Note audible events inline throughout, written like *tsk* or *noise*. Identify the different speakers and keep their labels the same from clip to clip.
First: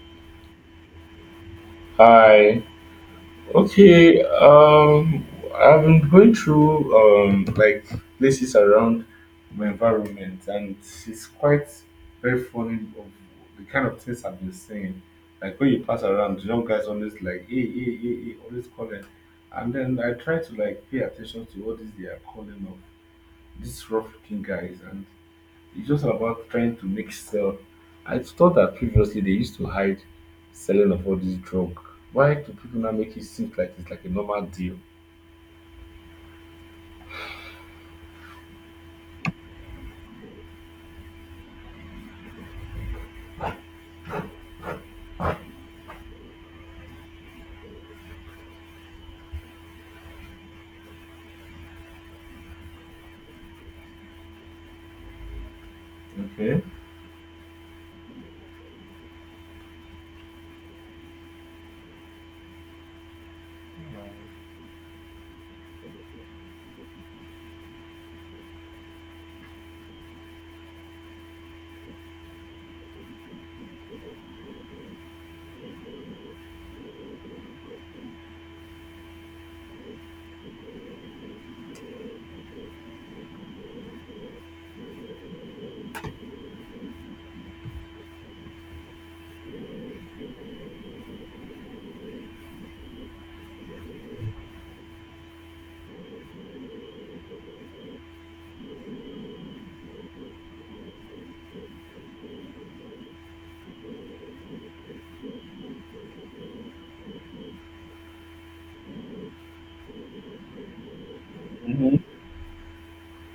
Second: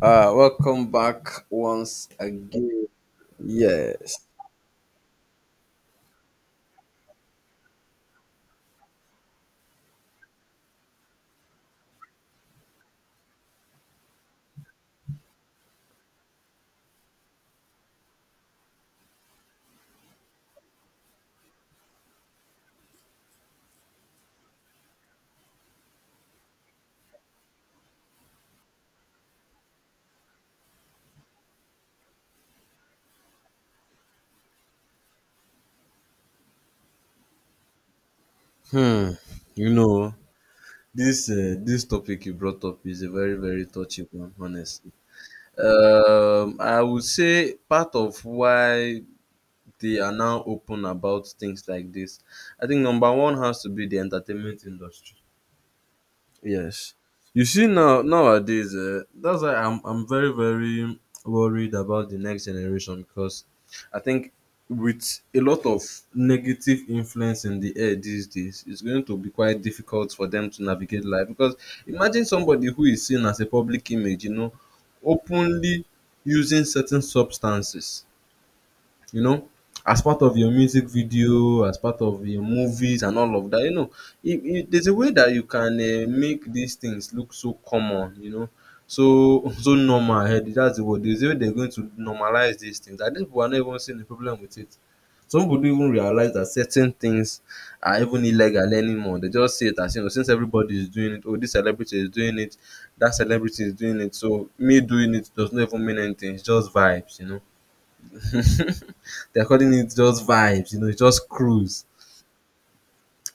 Speaker 1: Welcome back once
Speaker 2: Hi.
Speaker 1: again. Yes.
Speaker 2: Okay. Um, I've been going through um like places around my environment, and it's quite very funny of the kind of things I've been seeing. Like when you pass around, young guys always like hey, always calling, and then I try to like pay attention to what is they are calling of these rough looking guys, and it's just about trying to make sell. I thought that previously they used to hide selling of all this drug. Why do people now make it seem like it's like a normal deal?
Speaker 1: Hmm. You know, this topic you brought up is a very touchy one, honestly. I would say part of why they are now open about things like this, I think number one has to be the entertainment industry.
Speaker 2: Okay.
Speaker 1: Yes. You see now nowadays, that's why I'm very worried about the next generation because I think with a lot of negative influence in the air these days, it's going to be quite difficult for them to navigate life. Because imagine somebody who is seen as a public image, you know, openly using certain substances, you know, as part of your music video, as part of your movies and all of that. You know, there's a way that you can make these things look so common, you know, so *laughs* so normal. That's the word. There's a way they're going to normalize these things. I think people are not even seeing the problem with it. Some people don't even realize that certain things are even illegal anymore. They just see it as, you know, since everybody is doing it, oh, this celebrity is doing it, that celebrity is doing it, so me doing it does not even mean anything. It's just vibes, you know. *laughs* They're calling it just vibes, you know, it's just cruise
Speaker 2: Hmm.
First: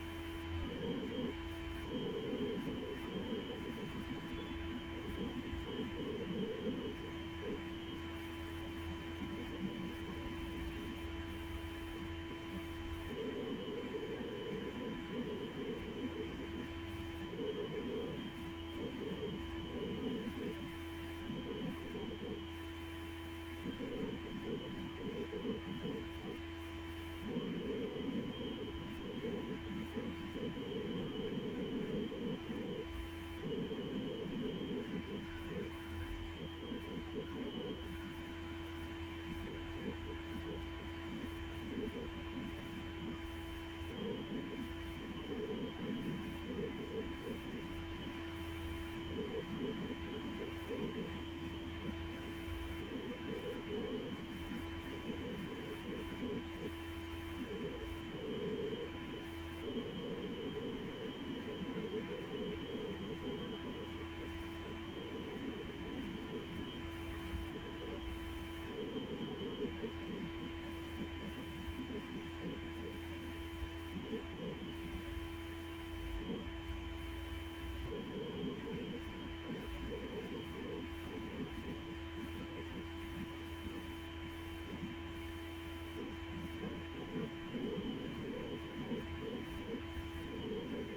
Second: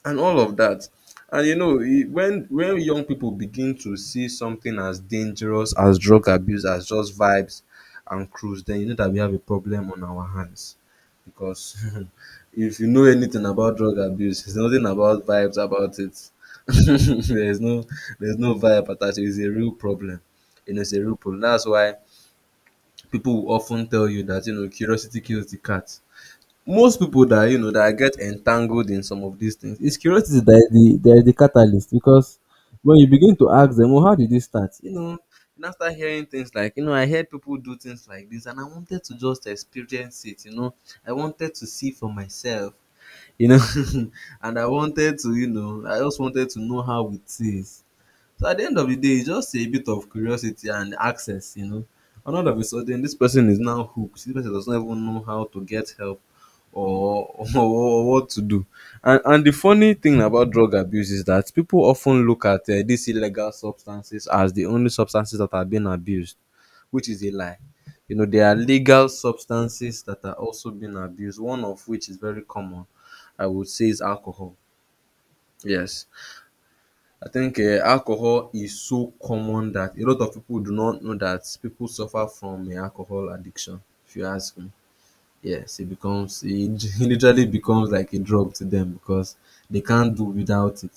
Speaker 1: and all of that. And you know, when young people begin to see something as dangerous as drug abuse, as just vibes and cruise, then you know that we have a problem on our hands. Because *laughs* if you know anything about drug abuse, there's nothing about vibes about it. *laughs* There's no there's no vibe attached. It's a real problem. You know, it's a real problem. That's why people will often tell you that, you know, curiosity kills the cat. Most people that, you know, that get entangled in some of these things, it's curiosity that is the catalyst. Because when you begin to ask them, well, how did this start, you know, and after hearing things like, you know, I heard people do things like this and I wanted to just experience it, you know, I wanted to see for myself, you know, *laughs* and I wanted to, you know, I just wanted to know how it is. So at the end of the day, it's just a bit of curiosity and access, you know. And all of a sudden, this person is now hooked. This person doesn't even know how to get help or, *laughs* or what to do. And the funny thing about drug abuse is that people often look at these illegal substances as the only substances that are being abused, which is a lie. You know, there are legal substances that are also being abused, one of which is very common, I would say, is alcohol. Yes. I think alcohol is so common that a lot of people do not know that people suffer from alcohol addiction, if you ask me. Yes, it *laughs* it literally becomes like a drug to them because they can't do without it.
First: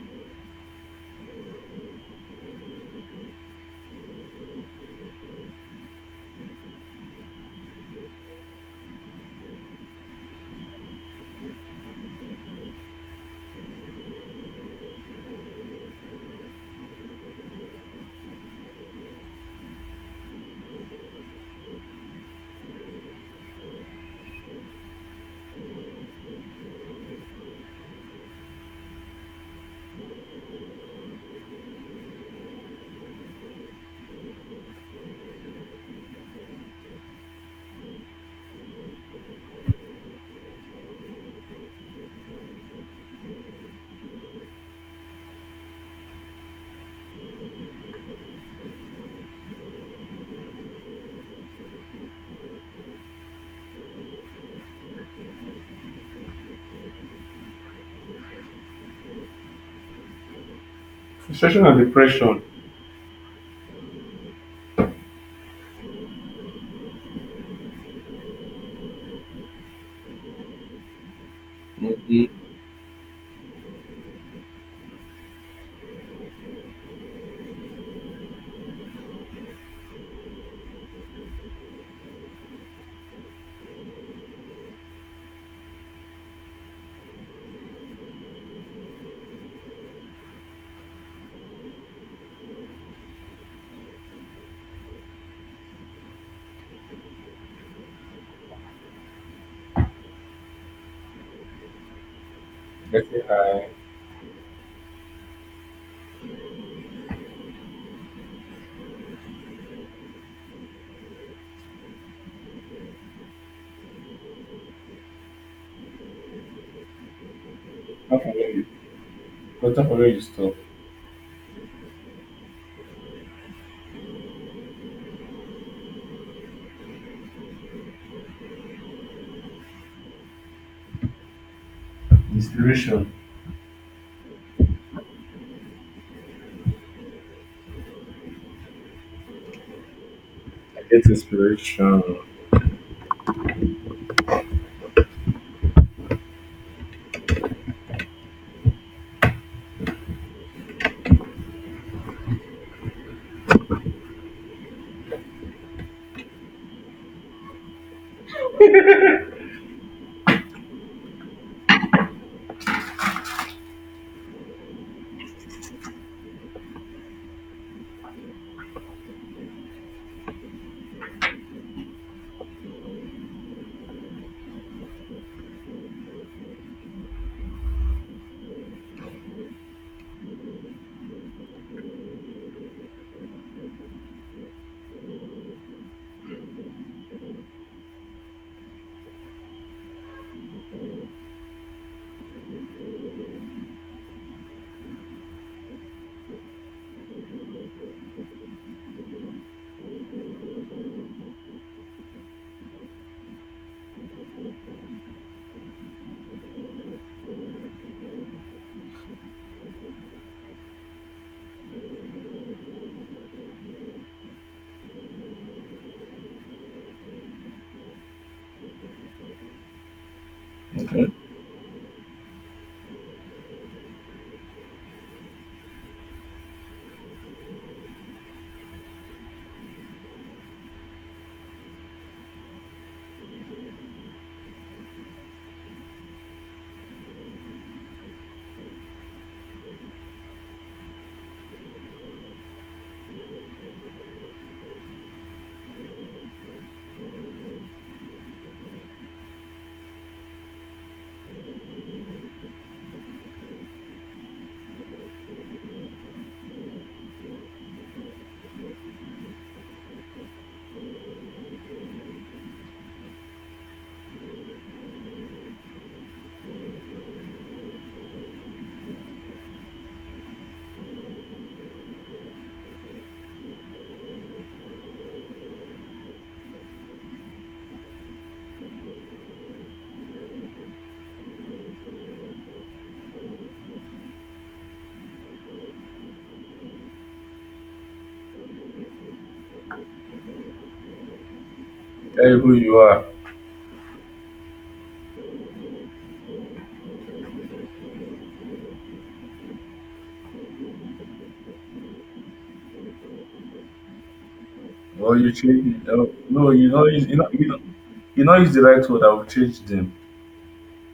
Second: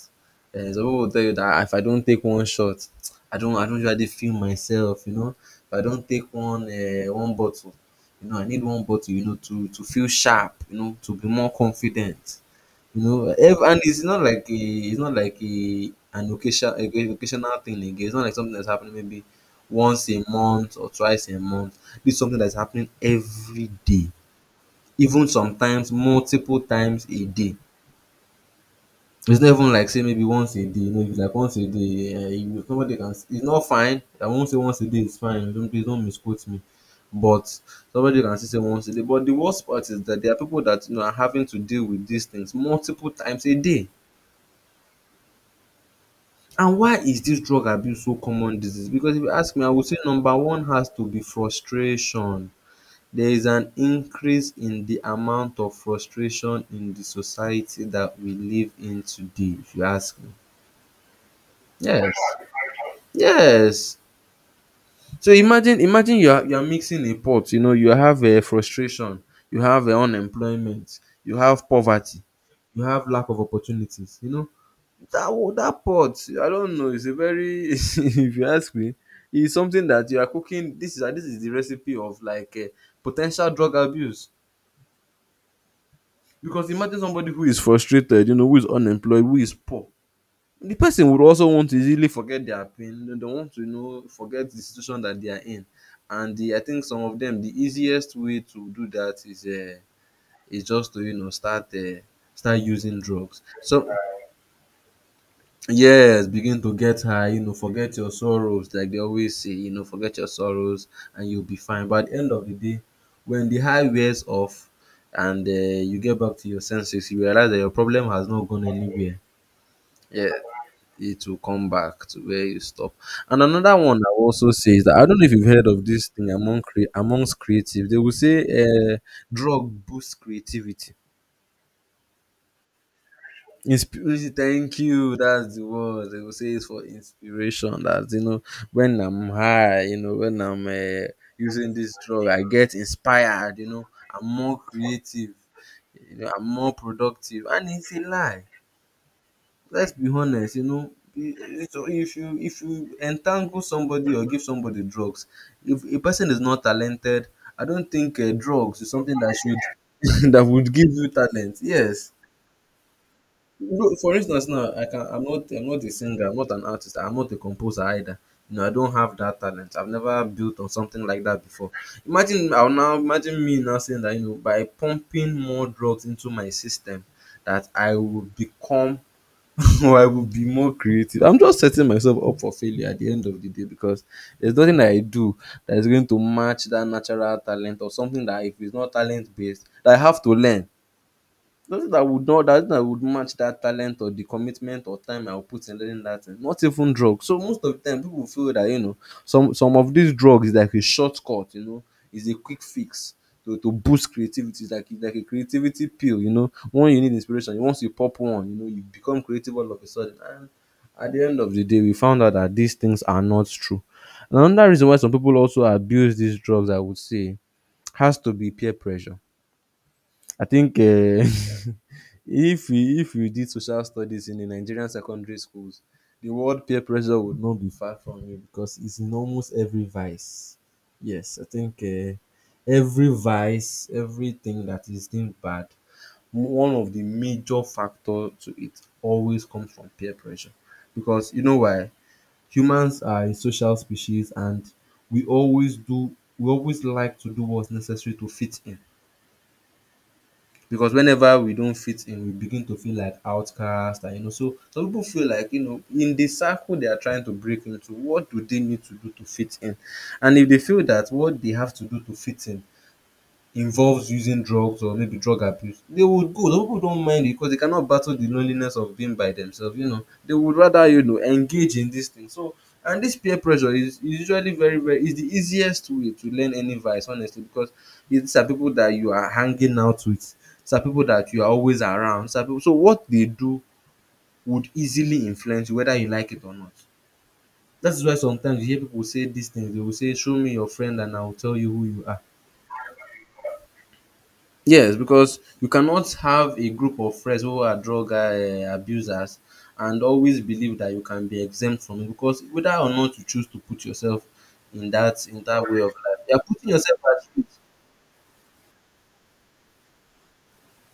Speaker 1: Some people will tell you that, "Ah, if I don't take one shot, I don't usually feel myself, you know. If I don't take one bottle, you know, I need one bottle, you know, to feel sharp, you know, to be more confident. You know, and it's not like it's not like a an occasion, a occasional thing again. It's not like something that's happening maybe once a month or twice a month. This is something that's happening every day, even sometimes multiple times a day. It's not even like, say, maybe once a day. You know, if it's like once a day, somebody can. It's not fine. I won't say once a day is fine. Don't, please don't misquote me. But somebody can still say once a day. But the worst part is that there are people that, you know, are having to deal with these things multiple times a day. And why is dis drug abuse so common disease? Because if you ask me, I would say number one has to be frustration. There is an increase in the amount of frustration in the society that we live in today, if you ask me.
Speaker 2: Frustration and
Speaker 1: Yes,
Speaker 2: depression.
Speaker 1: yes. So imagine you are mixing a pot, you know, you have frustration, you have unemployment, you have poverty,
Speaker 2: Mm-hmm.
Speaker 1: you have lack of opportunities, you know. That wa that pot, I don't know, it's a very *laughs* if you ask me, it's something that you are cooking. This is this is the recipe of like po drug abuse. Because imagine somebody who is frustrated, you know, who is unemployed, who is poor. The person would also want to easily forget their pain, they don't want to, you know, forget the situation that they are in. And the I think some of them, the easiest way to do that is just to, you know, start start using
Speaker 2: Let's say
Speaker 1: drugs.
Speaker 2: I
Speaker 1: So yes, begin to get high, you know, forget your sorrows, like they always say, you know, forget your sorrows and you'll be fine. But at the end of the day, when the high wears off and you get back to your senses, you realize that your problem
Speaker 2: not
Speaker 1: has
Speaker 2: from
Speaker 1: not
Speaker 2: where you
Speaker 1: gone anywhere.
Speaker 2: but not from where you
Speaker 1: Yeah,
Speaker 2: stop.
Speaker 1: it will come back to where you stop. And another one I will also say is that I don't know if you've heard of this thing among amongst creatives. They will say drug boosts creativity.
Speaker 2: Inspiration.
Speaker 1: Inspiration. Thank you. That's the word. They will say it's for inspiration. That, you know, when I'm high, you know, when I'm
Speaker 2: I get
Speaker 1: uh, using this
Speaker 2: inspiration.
Speaker 1: drug, I get inspired. You know, I'm more creative. You know, I'm more productive. And it's a lie. Let's be honest. You know, so if you entangle somebody or give somebody drugs, if a person is not talented, I don't think drugs is something that should *laughs* that would give you talent. Yes, no, for instance now, I'm not a singer, I'm not an artist, I'm not a composer either. You know, I don't have that talent. I've never built on something like that before. Imagine me now saying that, you know, by pumping more drugs into my system that I will become *laughs* or I will be more creative. I'm just setting myself up for failure at the end of the day because there's nothing that I do that is going to match that natural talent or something that, if it's not talent based, that I have to learn. Nothing that would not that that would match that talent or the commitment or time I would put in learning that thing. Not even drugs. So most of the time people feel that, you know, some of these drugs is like a shortcut, you know, is a quick fix to boost creativity. It's like a creativity pill, you know. When you need inspiration, once you pop one, you know, you become creative all of a sudden. And at the end of the day, we found out that these things are not true. And another reason why some people also abuse these drugs, I would say, has to be peer pressure. I think
Speaker 2: Okay.
Speaker 1: *laughs* if we did social studies in the Nigerian secondary schools, the word peer pressure would not be far from you because it's in almost every vice. Yes, I think every vice, everything that is deemed bad, one of the major factor to it always comes from peer pressure. Because you know why? Humans are a social species and we always do we always like to do what's necessary to fit in, because whenever we don't fit in, we begin to feel like outcast. And you know, so some people feel like, you know, in the circle they are trying to break into, what do they need to do to fit in? And if they feel that what they have to do to fit in involves using drugs or maybe drug abuse, they would go. Some people don't mind it because they cannot battle the loneliness of being by themselves. You know, they would rather, you know, engage in this thing. So, and this peer pressure is usually very very is the easiest way to learn any vice, honestly, because these are people that you are hanging out with. These are people that you are always around. These are people. So what they do would easily influence you whether you like it or not. That is why sometimes you hear people say these things. They will say, "Show me your friend, and I will tell you who you are."
Speaker 2: Tell you who you are.
Speaker 1: Yes, because you cannot have a group of friends who are drug abusers and always believe that you can be exempt from it because whether or not you choose to put yourself in
Speaker 2: Or
Speaker 1: that
Speaker 2: you
Speaker 1: in
Speaker 2: change
Speaker 1: that way
Speaker 2: it.
Speaker 1: of
Speaker 2: Oh,
Speaker 1: life, you are
Speaker 2: no,
Speaker 1: putting
Speaker 2: you know
Speaker 1: yourself
Speaker 2: you
Speaker 1: at
Speaker 2: know you
Speaker 1: risk.
Speaker 2: know you know use the right word that will change them.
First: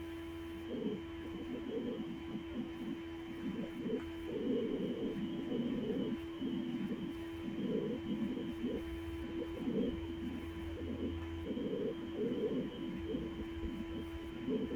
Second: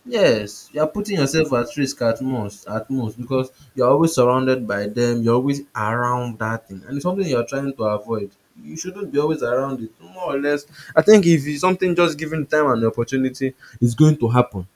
Speaker 1: Yes, you are putting yourself at risk at most because you are always surrounded by them, you're always around that thing, and it's something you're trying to avoid. You shouldn't be always around it, more or less. I think if it's something just given time and opportunity, it's going to happen.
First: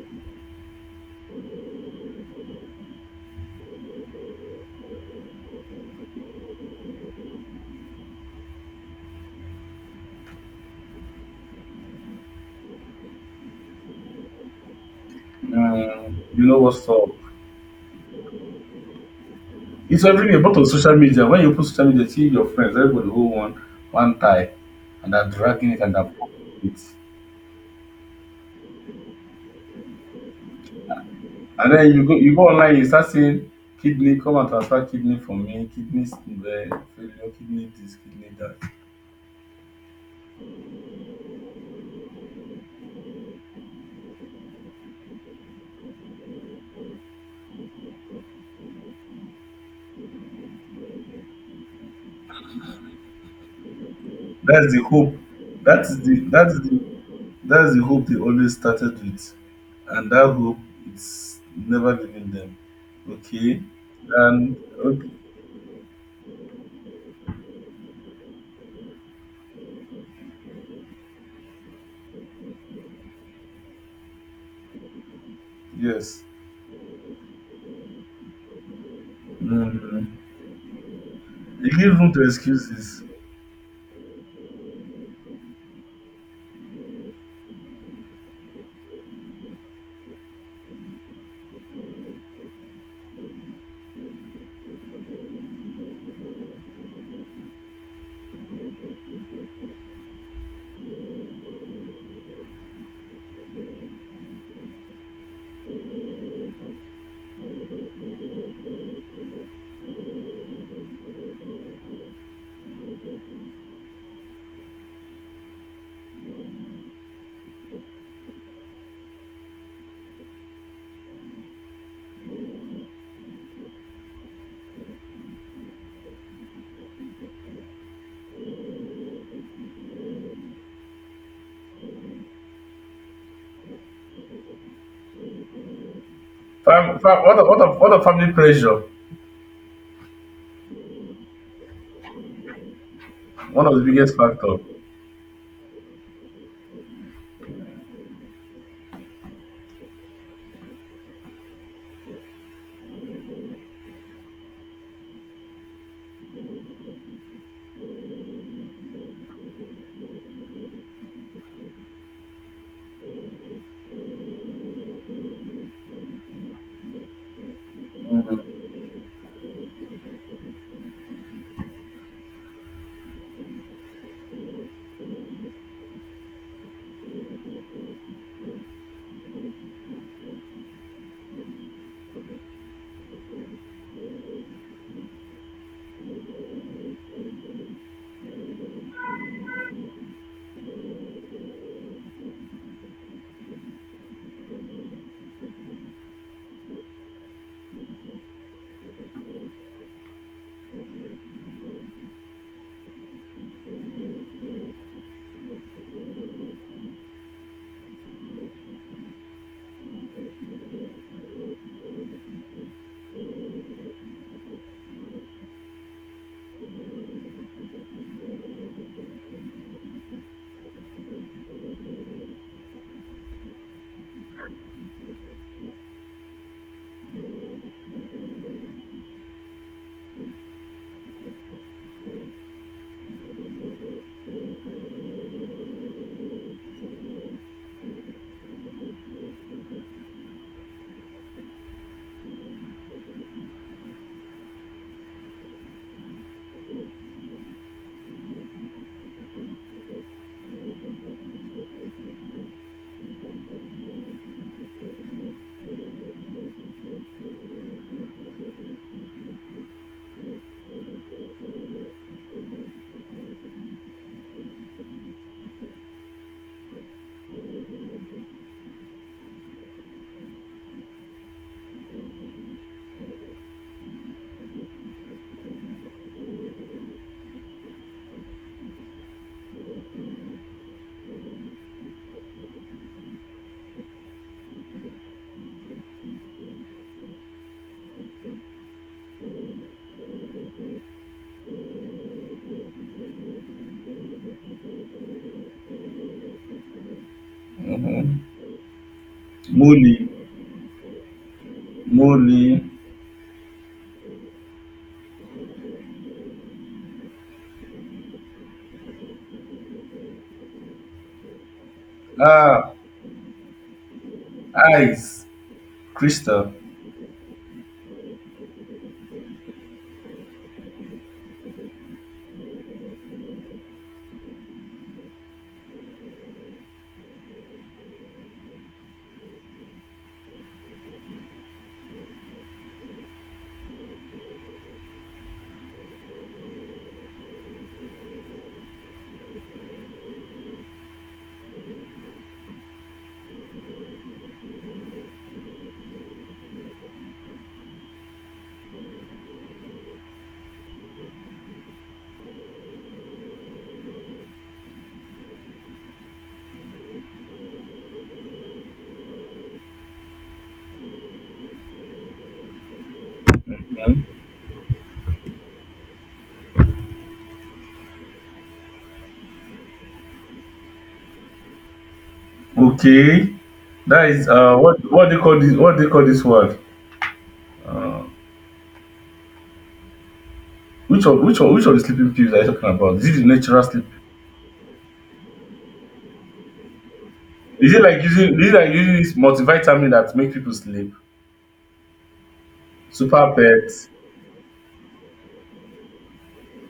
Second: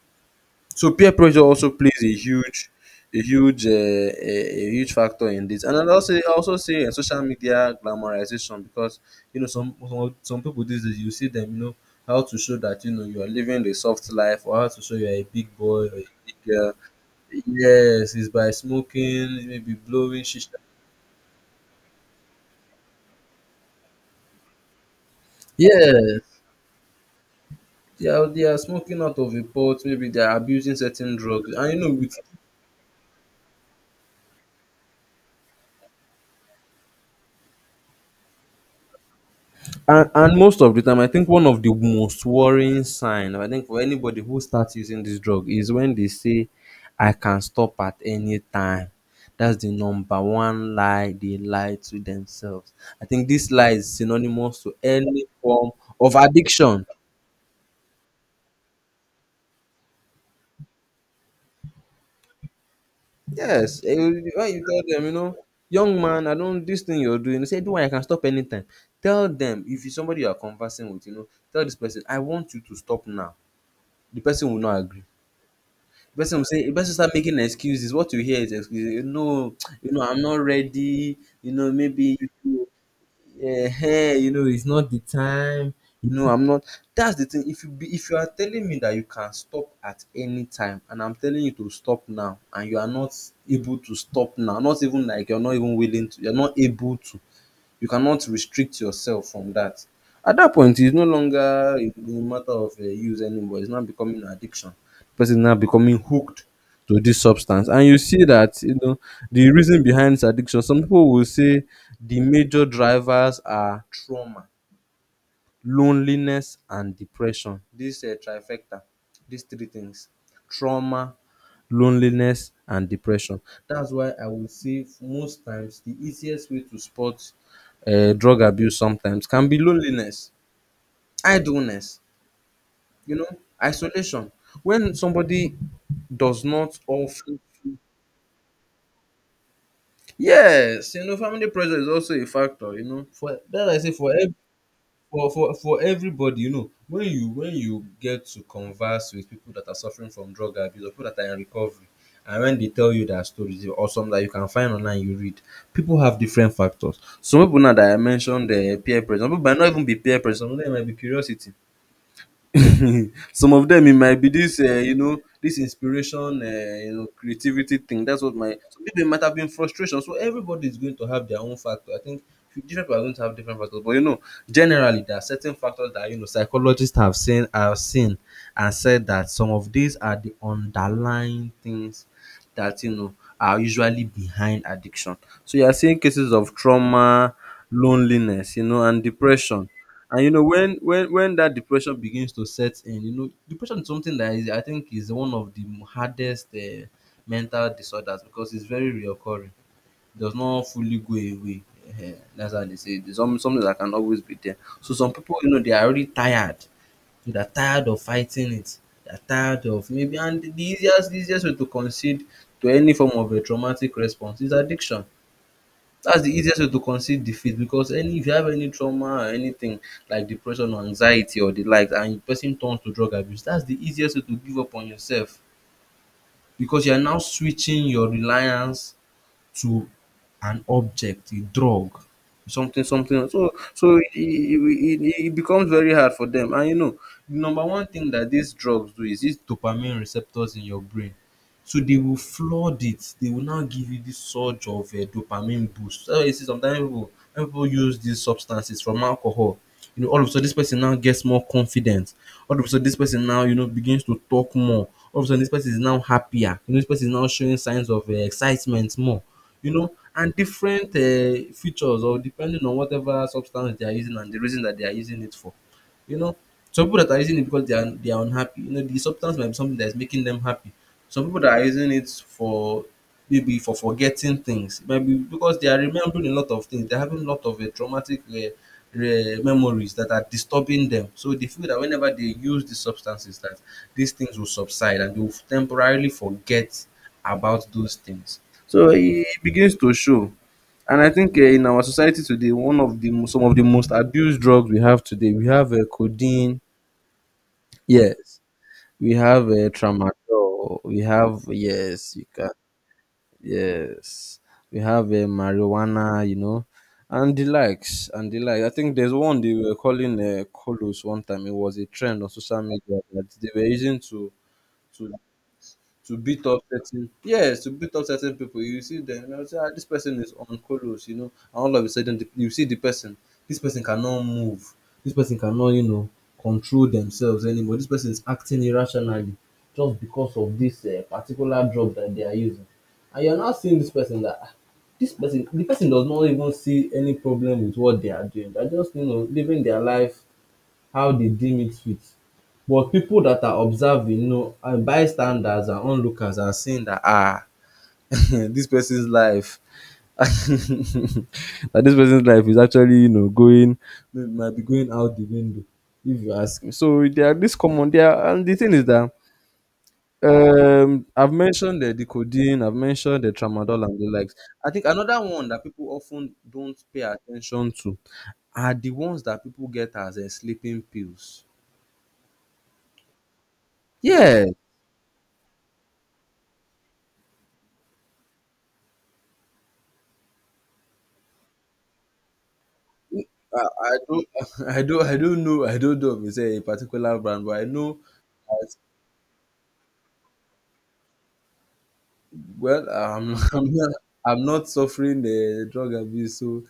Speaker 1: So peer pressure also plays a huge, a huge, uh, a, a huge factor in this. And I also say social media glamorization because you know some people these days you see them, you know, how to show that you know you are living a soft life or how to show you are a big boy or a big
Speaker 2: You know
Speaker 1: girl.
Speaker 2: what's up.
Speaker 1: Yes, it's by smoking, maybe
Speaker 2: It's
Speaker 1: blowing
Speaker 2: everywhere, but
Speaker 1: shisha.
Speaker 2: on social media, when you put social media, see your friends, everybody hold one tie and they're dragging it and they're
Speaker 1: Yes,
Speaker 2: posting it.
Speaker 1: they are smoking out of a pot. Maybe they are abusing certain drugs, and
Speaker 2: And
Speaker 1: you know
Speaker 2: then you
Speaker 1: with
Speaker 2: go you go online, you start seeing kidney, come and transfer kidney from me, failure, kidney this, kidney that.
Speaker 1: And most of the time, I think one of the most worrying sign, I think for anybody who starts using this drug, is when they say, "I can stop at any time." That's the number one lie they lie to themselves. I think this lie is synonymous
Speaker 2: That's
Speaker 1: to
Speaker 2: the hope.
Speaker 1: any form
Speaker 2: That's
Speaker 1: of
Speaker 2: the that's the
Speaker 1: addiction.
Speaker 2: that's the hope they always started with. And that hope it's never leaving them. Okay?
Speaker 1: Yes, eh, when
Speaker 2: And
Speaker 1: you tell them,
Speaker 2: okay,
Speaker 1: you know, young man, I don't this thing you're doing. They say, "Do I can stop anytime." Tell them if you somebody you are conversing with, you know, tell this person, "I want you to stop now." The person will not agree. The
Speaker 2: yes.
Speaker 1: person will say the person start making excuses. What you hear is excuses. You know, *tsk* you know,
Speaker 2: Mm.
Speaker 1: I'm not ready. You
Speaker 2: They
Speaker 1: know,
Speaker 2: give room
Speaker 1: maybe
Speaker 2: to excuses.
Speaker 1: you know, it's not the time. You know, I'm not. That's the thing. If you be, if you are telling me that you can stop at any time, and I'm telling you to stop now, and you are not able to stop now, not even like you're not even willing to, you're not able to you cannot restrict yourself from that. At that point, it's no longer a matter of use anymore. It's now becoming an addiction. Person is now becoming hooked to this substance, and you see that you know the reason behind this addiction. Some people will say the major drivers are trauma, loneliness and depression. This trifecta, these three things: trauma, loneliness and depression. That's why I will say most times the easiest way to spot drug abuse sometimes can be loneliness, idleness, you know, isolation. When somebody does not
Speaker 2: Fam,
Speaker 1: of
Speaker 2: fam, what, of, what, of, what of family pressure?
Speaker 1: yes, you know, family pressure is also a factor, you know, for
Speaker 2: One
Speaker 1: that
Speaker 2: of
Speaker 1: I
Speaker 2: the
Speaker 1: say for
Speaker 2: biggest
Speaker 1: every
Speaker 2: factor.
Speaker 1: for everybody, you know, when you get to converse with people that are suffering from drug abuse or people that are in recovery, and when they tell you their stories or some that you can find online you read, people have different factors. Some people, now that I mentioned the peer pressure, some people might not even be peer pressure. Some of them might be curiosity. *laughs* Some of them, it might be this you know, this inspiration, you know, creativity thing. That's what my, so maybe it might have been frustration. So everybody is going to have their own factor. I think different people are going to have different factors, but you know, generally there are certain factors that, you know, psychologists have seen and said that some of these are the underlying things that, you know, are usually behind addiction. So you are seeing cases of trauma, loneliness, you know, and depression. And you know, when when that depression begins to set in, you know, depression is something that is, I think, is one of the hardest mental disorders because it's very reoccurring. It does not fully go away. Eh, that's how they say it. It's some- something that can always be there. So some people, you know, they are already tired. So they're tired of fighting it. They're tired of maybe, and the easiest way to concede to any form of a traumatic response is addiction. That's the easiest way to concede defeat, because any if you have any trauma or anything like depression or anxiety or the likes and the person turns to drug abuse, that's the easiest way to give up on yourself, because you are now switching your reliance to an object, a drug. Something something so so it becomes very hard for them, and you know the number one thing that these drugs do is these dopamine receptors in your brain. So they will flood it, they will now give you this surge of a dopamine boost. So you see sometimes people, when people use these substances, from alcohol, you know, all of a sudden this person now gets more confident, all of a sudden this person now, you know, begins to talk more, all of a sudden this person is now happier, you know, this person is now showing signs of excitement more, you know, and different features or depending on whatever substance they are using and the reason that they are using it for. You know, some people that are using it because they are unhappy. You know, the substance might be something that is making them happy. Some people that are using it for maybe for forgetting things, maybe because they are remembering a lot of things. They're having a lot of traumatic re- memories that are disturbing them. So they feel that whenever they use these substances, that these things will subside and they will temporarily forget about those things. So it begins to show. And I think, in our society today, one of the mo- some of the most abused drugs we have today, we have codeine. Yes, we have
Speaker 2: Molly,
Speaker 1: tramadol. We have yes, you can
Speaker 2: Molly,
Speaker 1: yes, we have marijuana. You know, and the likes and the like. I think there's one they were calling colos one time. It was a trend on social
Speaker 2: ah,
Speaker 1: media that they were using to
Speaker 2: eyes,
Speaker 1: to beat
Speaker 2: crystal.
Speaker 1: up certain yes to beat up certain people. You see them and you say, ah, this person is on colos, you know, and all of a sudden the, you see the person, this person cannot move, this person cannot, you know, control themselves anymore, this person is acting irrationally just because of this particular drug that they are using. And you are now seeing this person that, ah, this person, the person does not even see any problem with what they are doing. They are just, you know, living their life how they deem it fit. But people that are observing, you know, and bystanders and onlookers are seeing that, ah, *laughs* this person's life *laughs* that this person's life is actually, you know, going might be going out the window, if you ask me. So there are this common there and the thing is that I've mentioned the codeine, I've mentioned the tramadol and
Speaker 2: Mhm.
Speaker 1: the likes. I think another one that people often don't pay attention to are the ones that people get as a sleeping pills.
Speaker 2: Okay, that is
Speaker 1: Yeah,
Speaker 2: what they call this? What they call this word? Which of the sleeping pills are you talking about? Is it the
Speaker 1: I
Speaker 2: natural sleep?
Speaker 1: I don't *laughs* I don't know, I don't know if it's a particular brand, but I
Speaker 2: Is it
Speaker 1: know
Speaker 2: like using is it like
Speaker 1: as
Speaker 2: using this multivitamin that make people sleep?
Speaker 1: well,
Speaker 2: Super
Speaker 1: I'm *laughs*
Speaker 2: pet.
Speaker 1: I'm not suffering the drug abuse, so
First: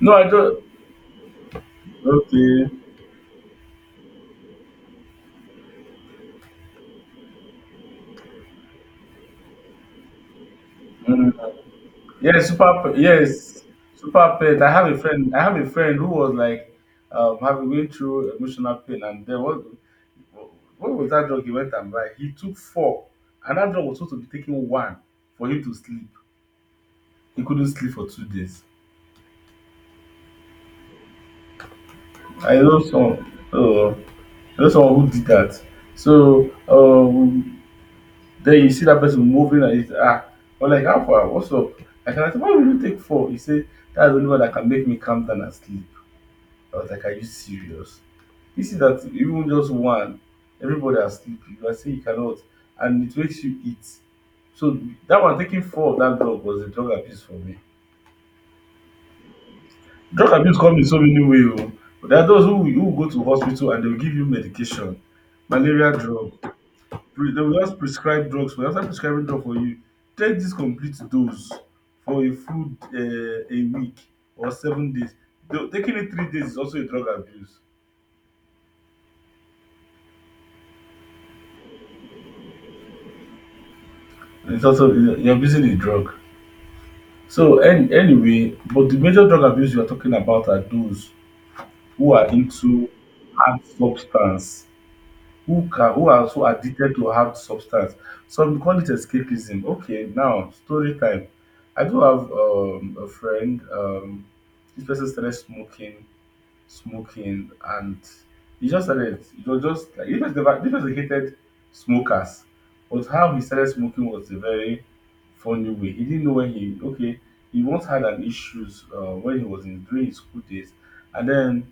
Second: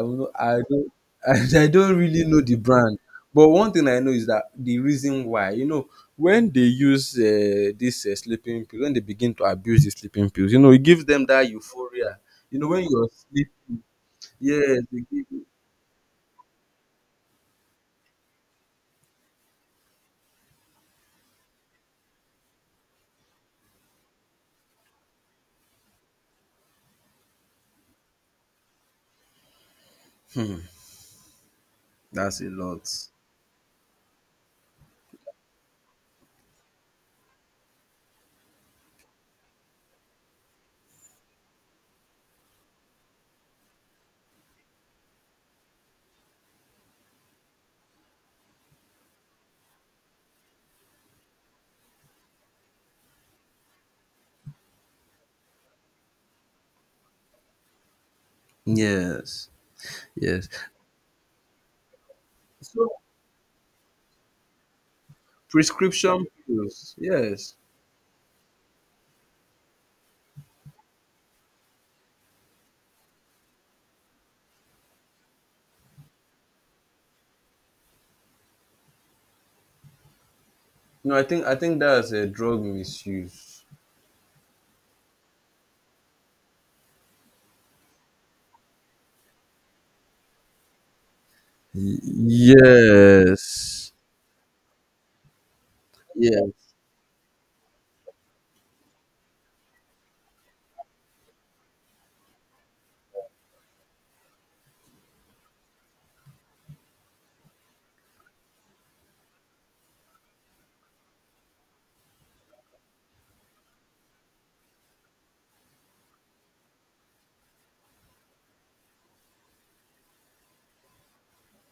Speaker 2: No, I
Speaker 1: not, I
Speaker 2: don't.
Speaker 1: don't *laughs* I don't really know the
Speaker 2: Okay.
Speaker 1: brand. But one thing I know is that the reason why, you know, when they use this sleeping pills, when they begin to abuse the sleeping pills, you know, it gives them that euphoria.
Speaker 2: Yes,
Speaker 1: You know,
Speaker 2: super.
Speaker 1: when you're sleeping,
Speaker 2: Super pain. I
Speaker 1: yes,
Speaker 2: have a
Speaker 1: they give
Speaker 2: friend. I
Speaker 1: you.
Speaker 2: have a friend who was like, having going through emotional pain, and then what? What was that drug he went and buy? He took four, and that drug was supposed to be taking one for him to sleep. He couldn't sleep for 2 days.
Speaker 1: That's a
Speaker 2: I know
Speaker 1: lot.
Speaker 2: someone. I know someone who did that. So then you see that person moving, and he's ah, I'm like, how far? What's up? I said, why would you take four? He said, that's the only one that can make me calm down and sleep. I was like, are you serious? You see that even just one, everybody are sleepy. You are saying you cannot, and it makes you eat. So that one taking four of that drug was a drug abuse for me.
Speaker 1: Yes,
Speaker 2: Drug
Speaker 1: yes.
Speaker 2: abuse come in so many ways. Oh. There are those who
Speaker 1: So
Speaker 2: will go to hospital and they will give you medication, malaria
Speaker 1: prescription
Speaker 2: drug.
Speaker 1: pills,
Speaker 2: They
Speaker 1: yes.
Speaker 2: will just prescribe drugs for you. After prescribing drug for you, take this complete dose for a food a week or 7 days. Though taking it 3 days is also a drug abuse.
Speaker 1: No, I think that's a drug misuse.
Speaker 2: It's also you're abusing the drug. So and anyway, but the major drug abuse you are talking about are those who are
Speaker 1: Y-
Speaker 2: into hard
Speaker 1: yes.
Speaker 2: substance, who are so
Speaker 1: Yes.
Speaker 2: addicted to hard substance. Some call it escapism. Okay, now story time. I do have a friend. This person started smoking and he just started it was just like this was the this was a hated smokers, but how he started smoking was a very funny way. He didn't know when he okay, he once had an issues when he was in during his school days, and then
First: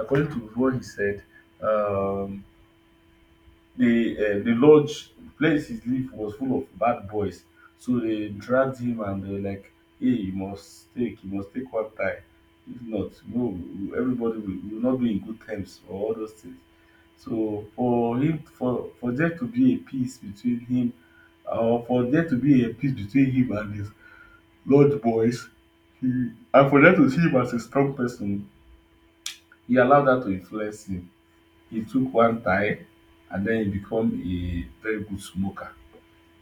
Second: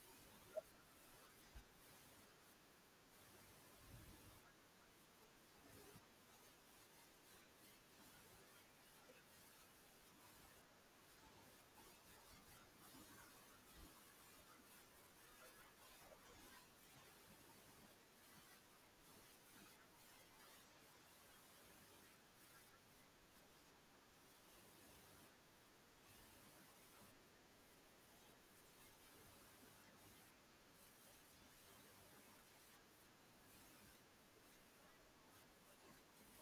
Speaker 2: according to what he said, um the lodge place he live was full of bad boys. So they dragged him and they were like, hey, you must take one time. If not no, everybody will not be in good terms or all those things. So for him, for there to be a peace between him, or for there to be a peace between him and his lodge boys, he, and for them to see him as a strong person, he allowed that to influence him. He took one time, and then he become a very good smoker,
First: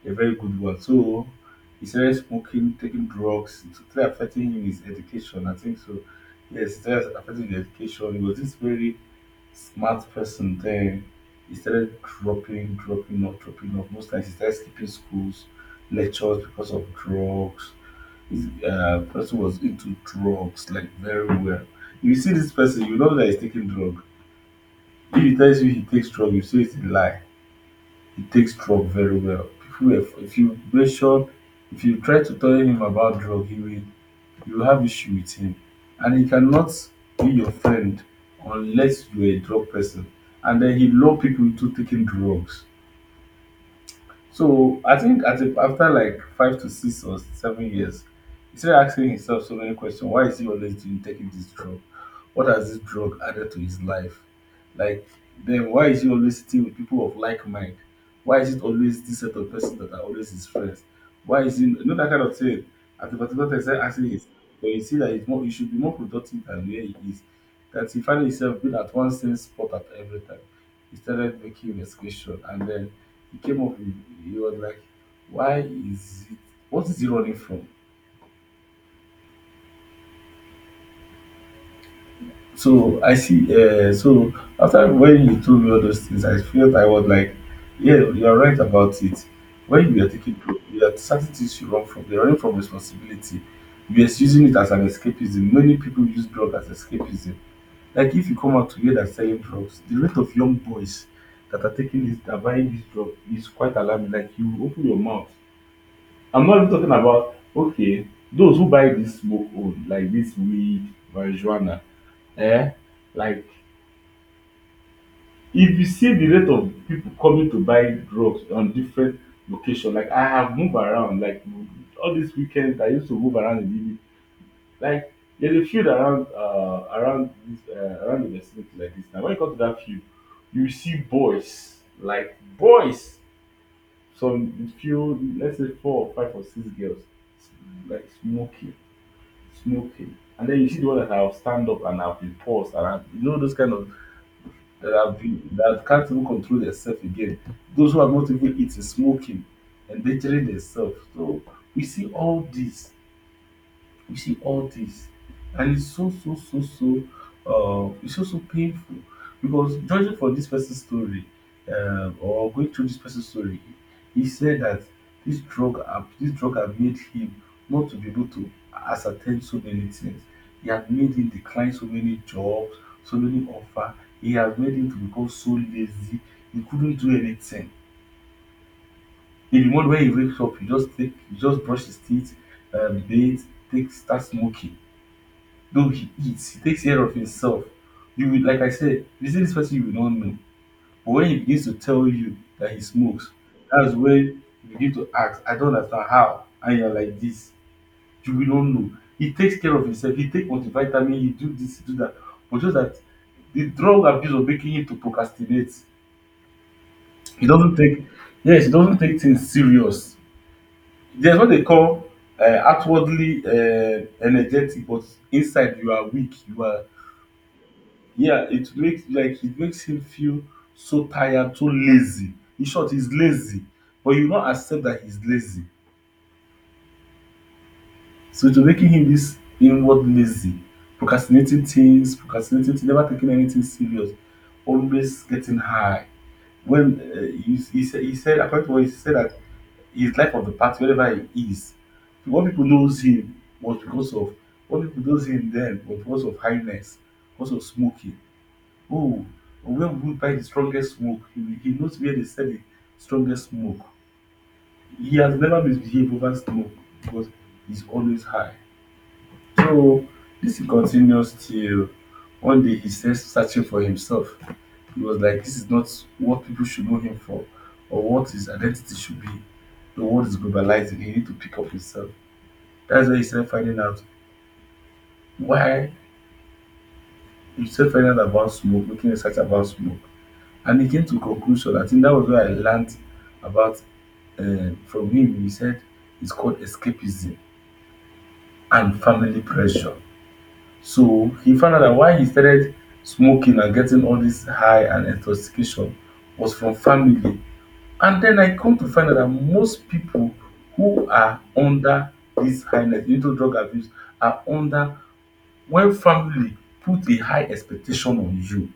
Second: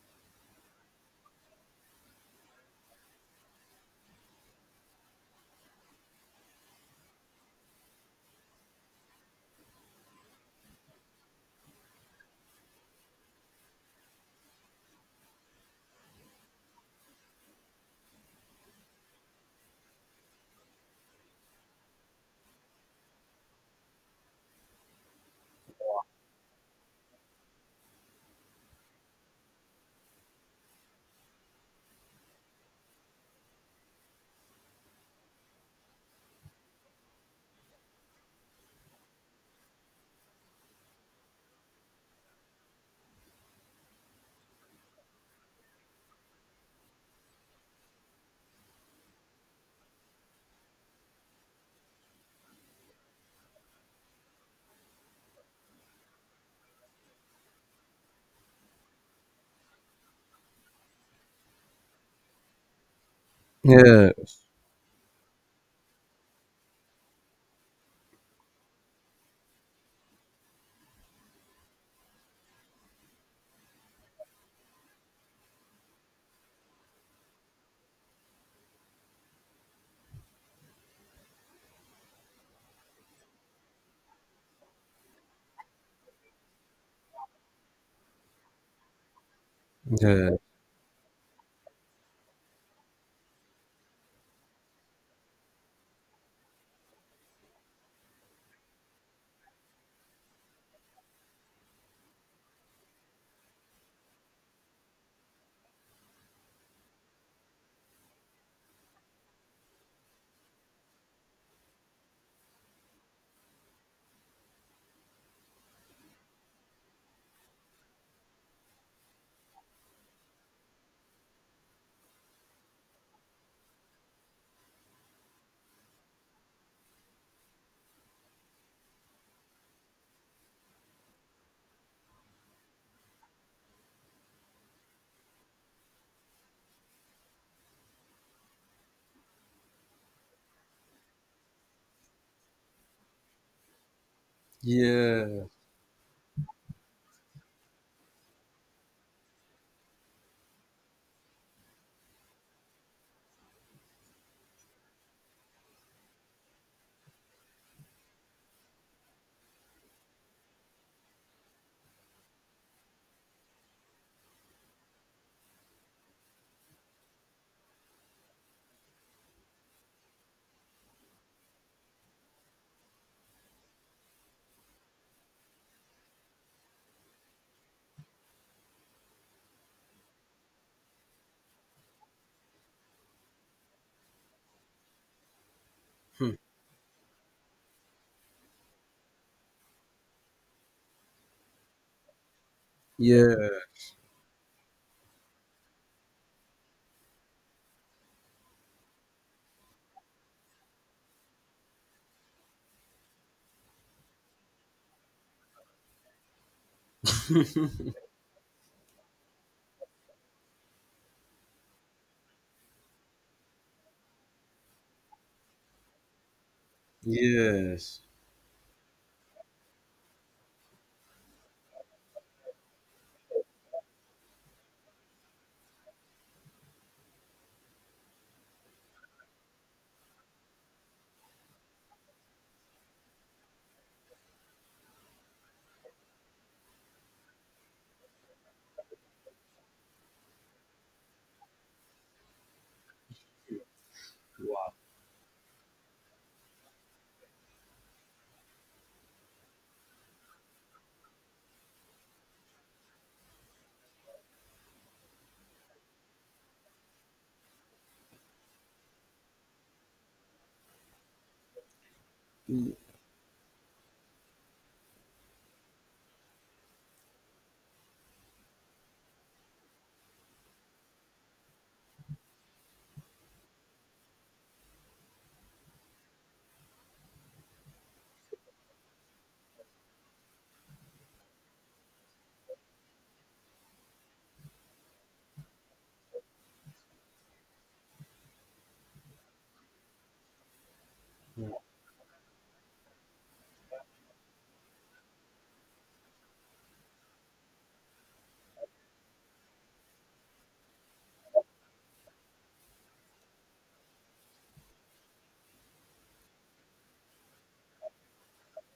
Speaker 2: a very good one. So he started smoking, taking drugs. It started affecting him his education. I think so. Yes, it started affecting his education. He was this very smart person then. He started dropping off. Most times he started skipping schools, lectures because of drugs. His person was into drugs like very well. If you see this person, you know that he's taking drug. If he tells you he takes drug, you say it's a lie. He takes drug very well. People, if you mention, if you try to tell him about drug, he will you will have issue with him, and he cannot be your friend unless you are a drug person. And then he lure people into taking drugs. So I think after like 5 to 6 or 7 years, he started asking himself so many questions. Why is he always doing taking this drug? What has this drug added to his life? Like then why is he always sitting with people of like mind? Why is it always this set of person that are always his friends? Why is he you know that kind of thing? At the particular time, he started asking
Speaker 1: Yeah.
Speaker 2: his, but you see that he's more, he should be more productive than where he is. That he found himself being at one same spot at every time. He started making investigation, and then he came up with, he was like, why is it, what is he running from? So I see so after when you told me all those things I felt, I was like, yeah, you're right about it. When you are
Speaker 1: Yeah.
Speaker 2: you are certain things you run from, you're running from responsibility. You're using it as an escapism. Many people use drug as escapism. Like if you come out today that's selling drugs, the rate of young boys that are taking this, that are buying this drug is quite alarming. Like you open your mouth. I'm not even talking about okay, those who buy this smoke own, like this weed, marijuana, eh? Like if you see the rate of people coming to buy drugs on different location, like I have moved around, like all these weekends I used to move around in Ibi. Like there's a field around around this around the vicinity like this. Now when you come to that field, you see boys, like boys, some few let's say four or five or six girls like smoking. And then you see the one that I'll stand up and I'll be paused and I, you know, those kind of that have
Speaker 1: Yeah.
Speaker 2: been that can't even control themselves again. Those who have not even eaten smoking, endangering themselves. So we see all this, you see all this, and it's so so so so it's so so painful because judging for this person's story, or going through this person's story, he said that this drug had made him not to be able to ascertain so many things. He had made him decline so many jobs, so many offer. He had made him to become so lazy. He couldn't do anything. In the morning when he wakes up, he just brush his teeth, bathe, take start smoking though he
Speaker 1: Hmm.
Speaker 2: eats, he takes care of himself. You will, like I said, this is this person you will not know. But when he begins to tell you that he smokes,
Speaker 1: Yeah.
Speaker 2: that's when you begin to ask, I don't understand how. And you're like this. You will not know. He takes care of himself. He take multivitamin. He do this, he do that. But just that the drug abuse was making him to procrastinate. He doesn't take, yes, he doesn't take things serious. There's what they call outwardly energetic, but inside you are weak. You are,
Speaker 1: Yes.
Speaker 2: yeah, it makes like it makes him feel so tired, so lazy. In short, he's lazy, but you not accept that he's lazy. So it's making him this inward lazy, procrastinating things, procrastinating things, never taking anything serious, always getting high. When according to what he said, that he's life of the party wherever he is. What people knows him was because of what people knows him then was because of highness, because of smoking. Oh, when we buy the strongest smoke, he knows where they sell the strongest smoke. He has never misbehaved over smoke because he's always high. So this he continues till one day he starts searching for himself. He was like, this is not what people should know him for or what his identity should be. The world is globalizing. He need to pick up himself. That's why he started finding out why he started finding out about smoke, making research about smoke. And he came to conclusion. I think that was where I learned about from him. He said it's called escapism and family pressure. So he found out that why he started smoking and getting all this high and intoxication was from family. And then I come to find out that most people who are under this highness into drug abuse are under when family put a high expectation on you.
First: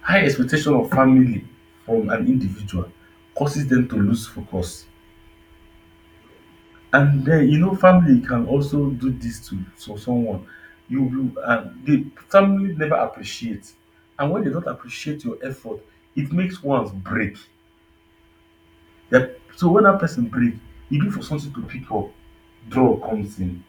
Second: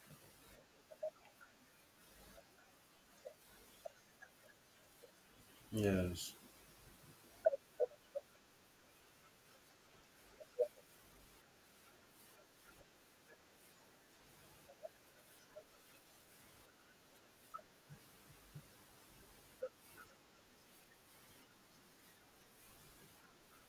Speaker 2: High expectation of family from an individual causes them to lose focus.
Speaker 1: Yes.
Speaker 2: And then you know family can also do this to someone. You the family never appreciate, and when they don't appreciate your effort, it makes ones break. Yep. So when that person break, even for something to pick up, draw comes in.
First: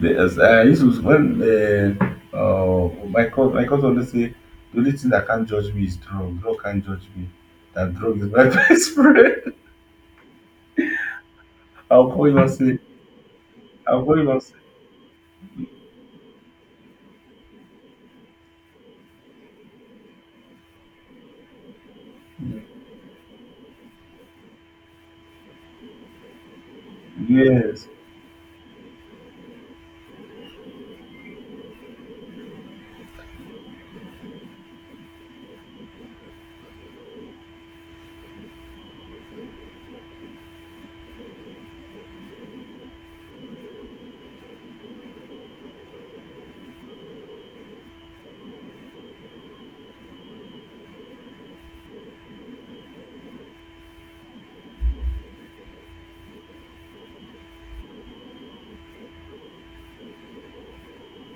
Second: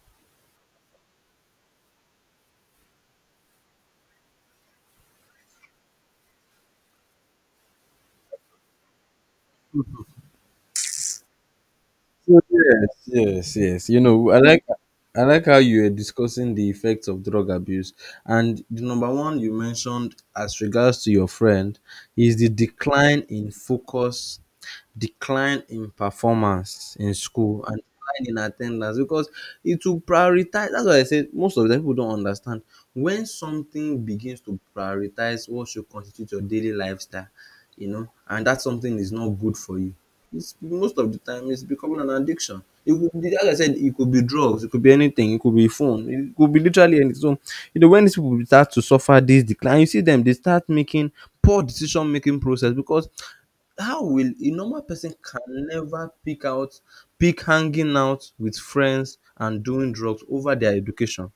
Speaker 2: The, as I used to, when my coach always say, the only thing that can't judge me is drug. Drug can't judge me. That drug is my *laughs* best friend. I'll call him
Speaker 1: So
Speaker 2: and say,
Speaker 1: yes, yes, yes. You
Speaker 2: I'll call him
Speaker 1: know,
Speaker 2: and say,
Speaker 1: I like how you are discussing the effects of drug abuse. And the number one you mentioned as regards to your friend is the decline in focus, decline in performance in school, and
Speaker 2: yes.
Speaker 1: decline in attendance because it will prioritize. That's why I say most of the time people don't understand when something begins to prioritize what should constitute your daily lifestyle, you know, and that something is not good for you. It's most of the time, it's becoming an addiction. It could be, like I said, it could be drugs, it could be anything, it could be phone, it could be literally anything. So you know, when these people start to suffer this decline, you see them, they start making poor decision making process. Because how will a normal person, can never pick out, pick hanging out with friends and doing drugs over their education?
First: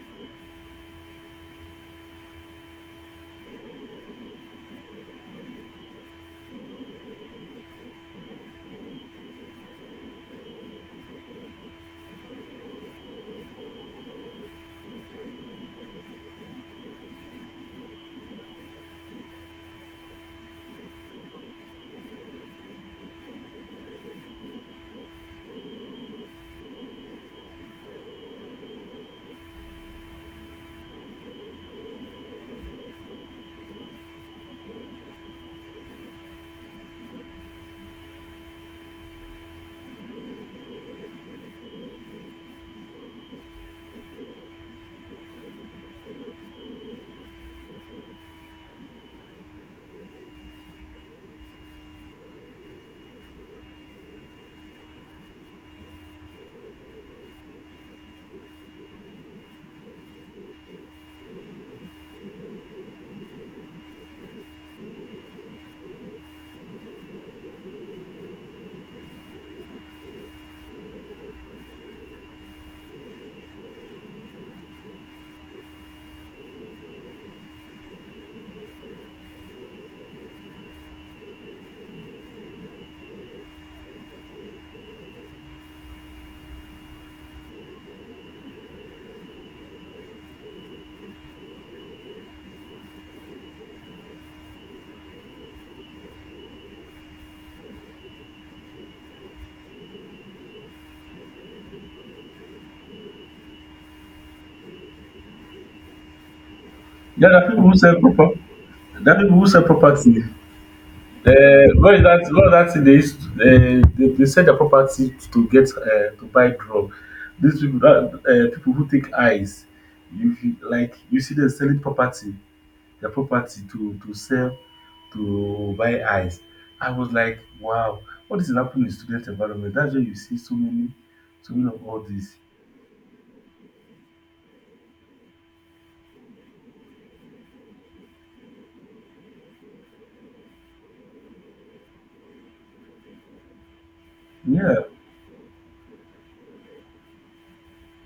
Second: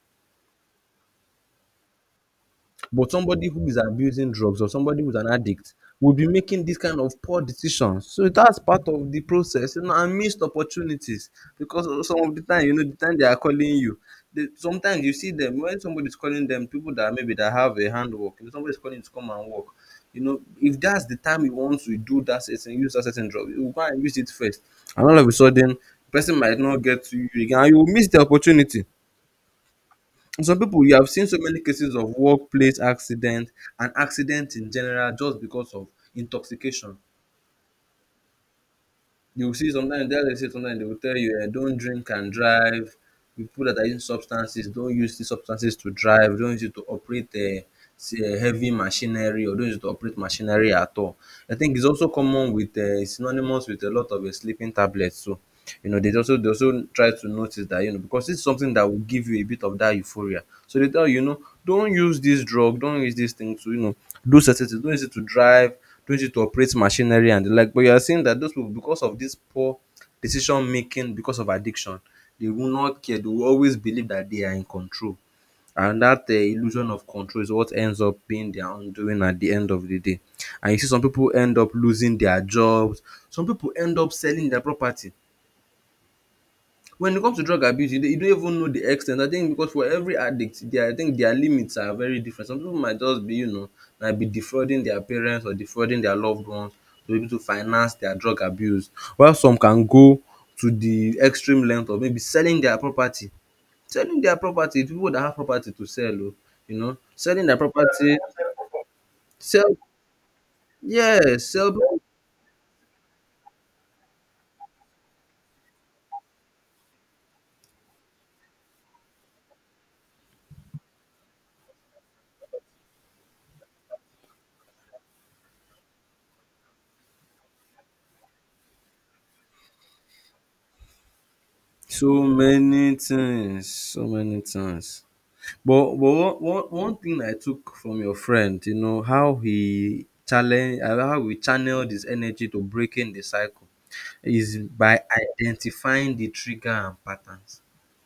Speaker 1: But somebody who is abusing drugs or somebody who's an addict will be making these kind of poor decisions. So that's part of the process. You know, and missed opportunities, because some of the time, you know, the time they are calling you, they, sometimes you see them when somebody's calling them, people that maybe that have a handwork, you know, somebody's calling you to come and work. You know, if that's the time you want to do that certain, use that certain drug, you will go and use it first. And all of a sudden, the person might not get to you again, and you will miss the opportunity. Some people, you have seen so many cases of workplace accident and accident in general, just because of intoxication. You will see, sometimes they will say, sometimes they will tell you, don't drink and drive. People that are using substances, don't use these substances to drive. Don't use it to operate say, heavy machinery, or don't use it to operate machinery at all. I think it's also common with synonymous with a lot of sleeping tablets too. You know, they also, they also try to notice that, you know, because it's something that will give you a bit of that euphoria. So they tell you, you know, don't use this drug, don't use this thing to, you know, do certain things, don't use it to drive, don't use it to operate machinery and the like. But you are seeing that those people, because of this poor decision making, because of addiction, they will not care. They will always believe that they are in control, and that illusion of control is what ends up being their undoing at the end of the day. And you see some people end up losing their jobs, some people end up selling their property. When it comes to drug abuse, you don't even know the ex ten t, I think, because for every addict, their, I think their limits are very different. Some pipu might just be, you know, might be defrauding their parents or defrauding their loved ones to be able to finance their drug abuse, while some can go to the extreme length of maybe selling their property. Selling their property, pipu that have property to sell o, you know,
Speaker 2: Yeah, there
Speaker 1: selling
Speaker 2: are
Speaker 1: their
Speaker 2: people who sell
Speaker 1: property,
Speaker 2: proper. There are people who sell
Speaker 1: sell.
Speaker 2: property.
Speaker 1: Yes, sell.
Speaker 2: What is that? What is that thing they used? To, they sell their property to get to buy drug. These people, that, people who take eyes, like you see them selling property, their property to sell to buy eyes. I was like, wow, what is happening in student environment? That's why you see so many, so many of all
Speaker 1: So
Speaker 2: this.
Speaker 1: many things, so many things. But one thing I took from your friend, you know, how he challenge how he channeled his energy to breaking the cycle is
Speaker 2: Yeah,
Speaker 1: by identifying the trigger and patterns,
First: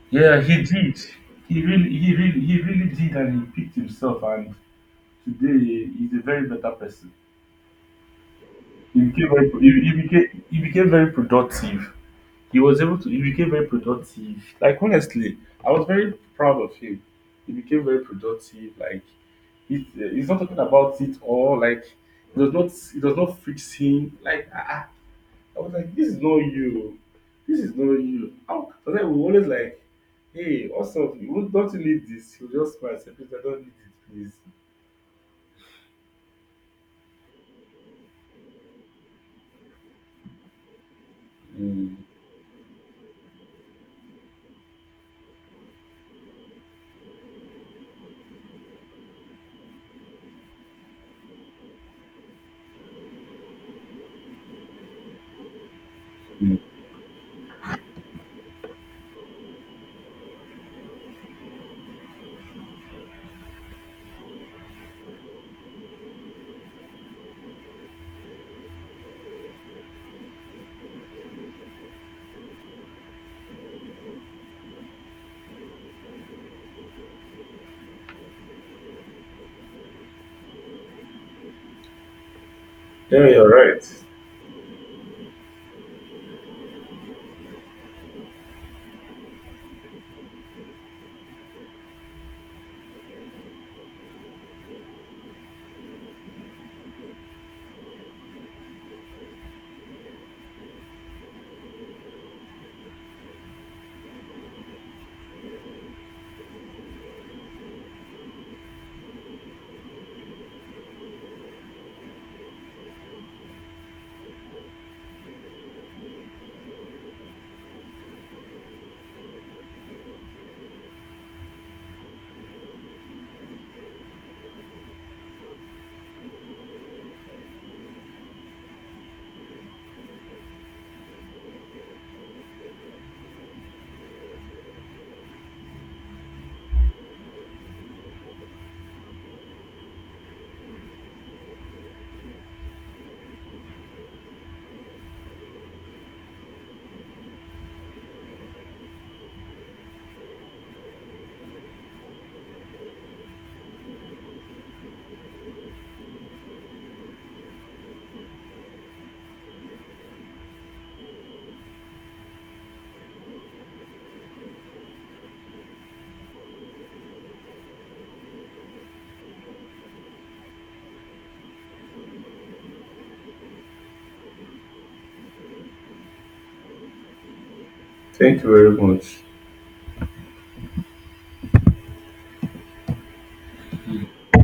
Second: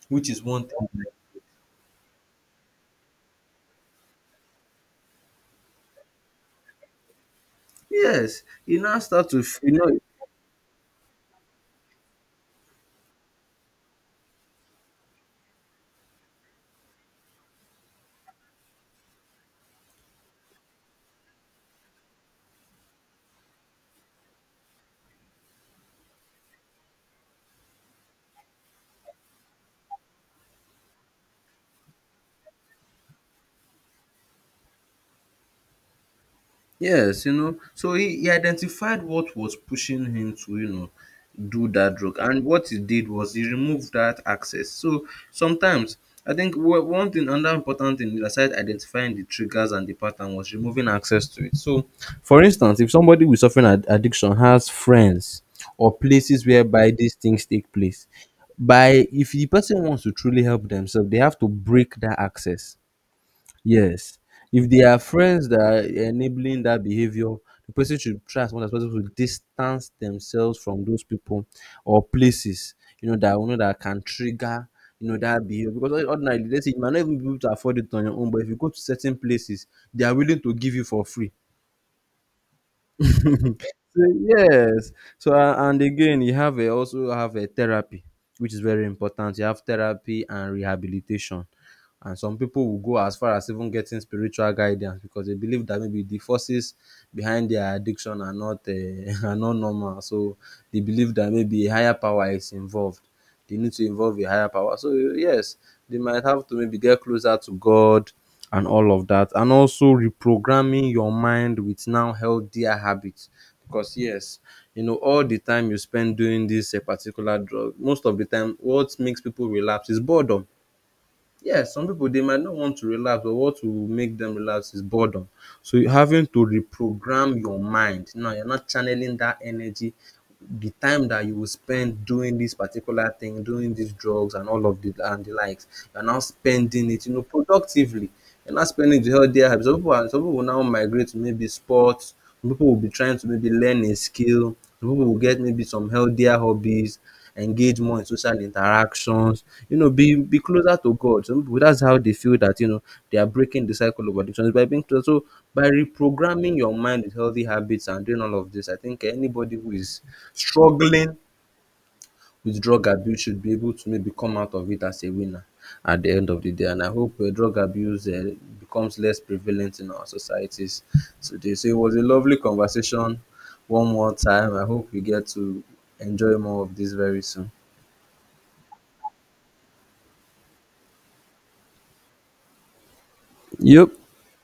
Speaker 1: which is
Speaker 2: yeah, he
Speaker 1: one thing.
Speaker 2: did. He really did, and he picked himself. And today, he's a very better person.
Speaker 1: Yes, you now start to you know.
Speaker 2: He became very productive. He was able to. He became very productive. Like honestly, I was very proud of him. He became very productive. Like it, eh, he's not talking about it all. Like it does not fix him. Like ah, ah. I was like, this is not you. This is not you. How? So then we always like, hey, what's up? You won't- don't you need this? You just smile and say, please, I don't need it, please.
Speaker 1: Yes, you know, so he identified what was pushing him to, you know, do that
Speaker 2: Mm.
Speaker 1: drug. And what he did was he removed that access. So sometimes, I think one thing, another important thing, aside identifying the triggers and the pattern, was removing access to it. So for instance, if somebody with suffering addiction has friends or places whereby these things take place, by if the person wants to truly help themselves, they have to break that access. Yes. If there are friends that are enabling that behavior, the person should try as much as possible to distance themselves from those people or places, you know that can trigger, you know, that behavior. Because ordinarily, let's say you might not even be able to afford it on your own, but if you go to certain places, they are willing to give you for free.
Speaker 2: Yeah, you're
Speaker 1: *laughs* So,
Speaker 2: right.
Speaker 1: yes. So and again, you also have a therapy, which is very important. You have therapy and rehabilitation, and some people will go as far as even getting spiritual guidance, because they believe that maybe the forces behind their addiction are not *laughs* are not normal. So they believe that maybe a higher power is involved, they need to involve a higher power. So yes, they might have to maybe get closer to God and all of that, and also reprogramming your mind with now healthier habits. Because yes, you know, all the time you spend doing this a particular drug, most of the time, what makes people relapse is boredom. Yeah, some people, they might not want to relax, but what will make them relax is boredom. So you're having to reprogram your mind. Now you're not channeling that energy. The time that you will spend doing this particular thing, doing these drugs and all of the and the likes, you're now spending it, you know, productively. You're not spending the healthier habits. Some people will now migrate to maybe sports. Some people will be trying to maybe learn a skill. Some people will get maybe some healthier hobbies, engage more in social interactions, you know, be closer to God. Some people, that's how they feel, that you know they are breaking the cycle of addictions by being closer. So by reprogramming your mind with healthy habits and doing all of this, I think anybody who is struggling with drug abuse should be able to maybe come out of it as a winner at the end of the day. And I hope drug abuse becomes less prevalent in our societies today. So it was a lovely conversation. One more time, I hope we get to enjoy more of this very soon.
Speaker 2: Thank you very much.
Speaker 1: Yep.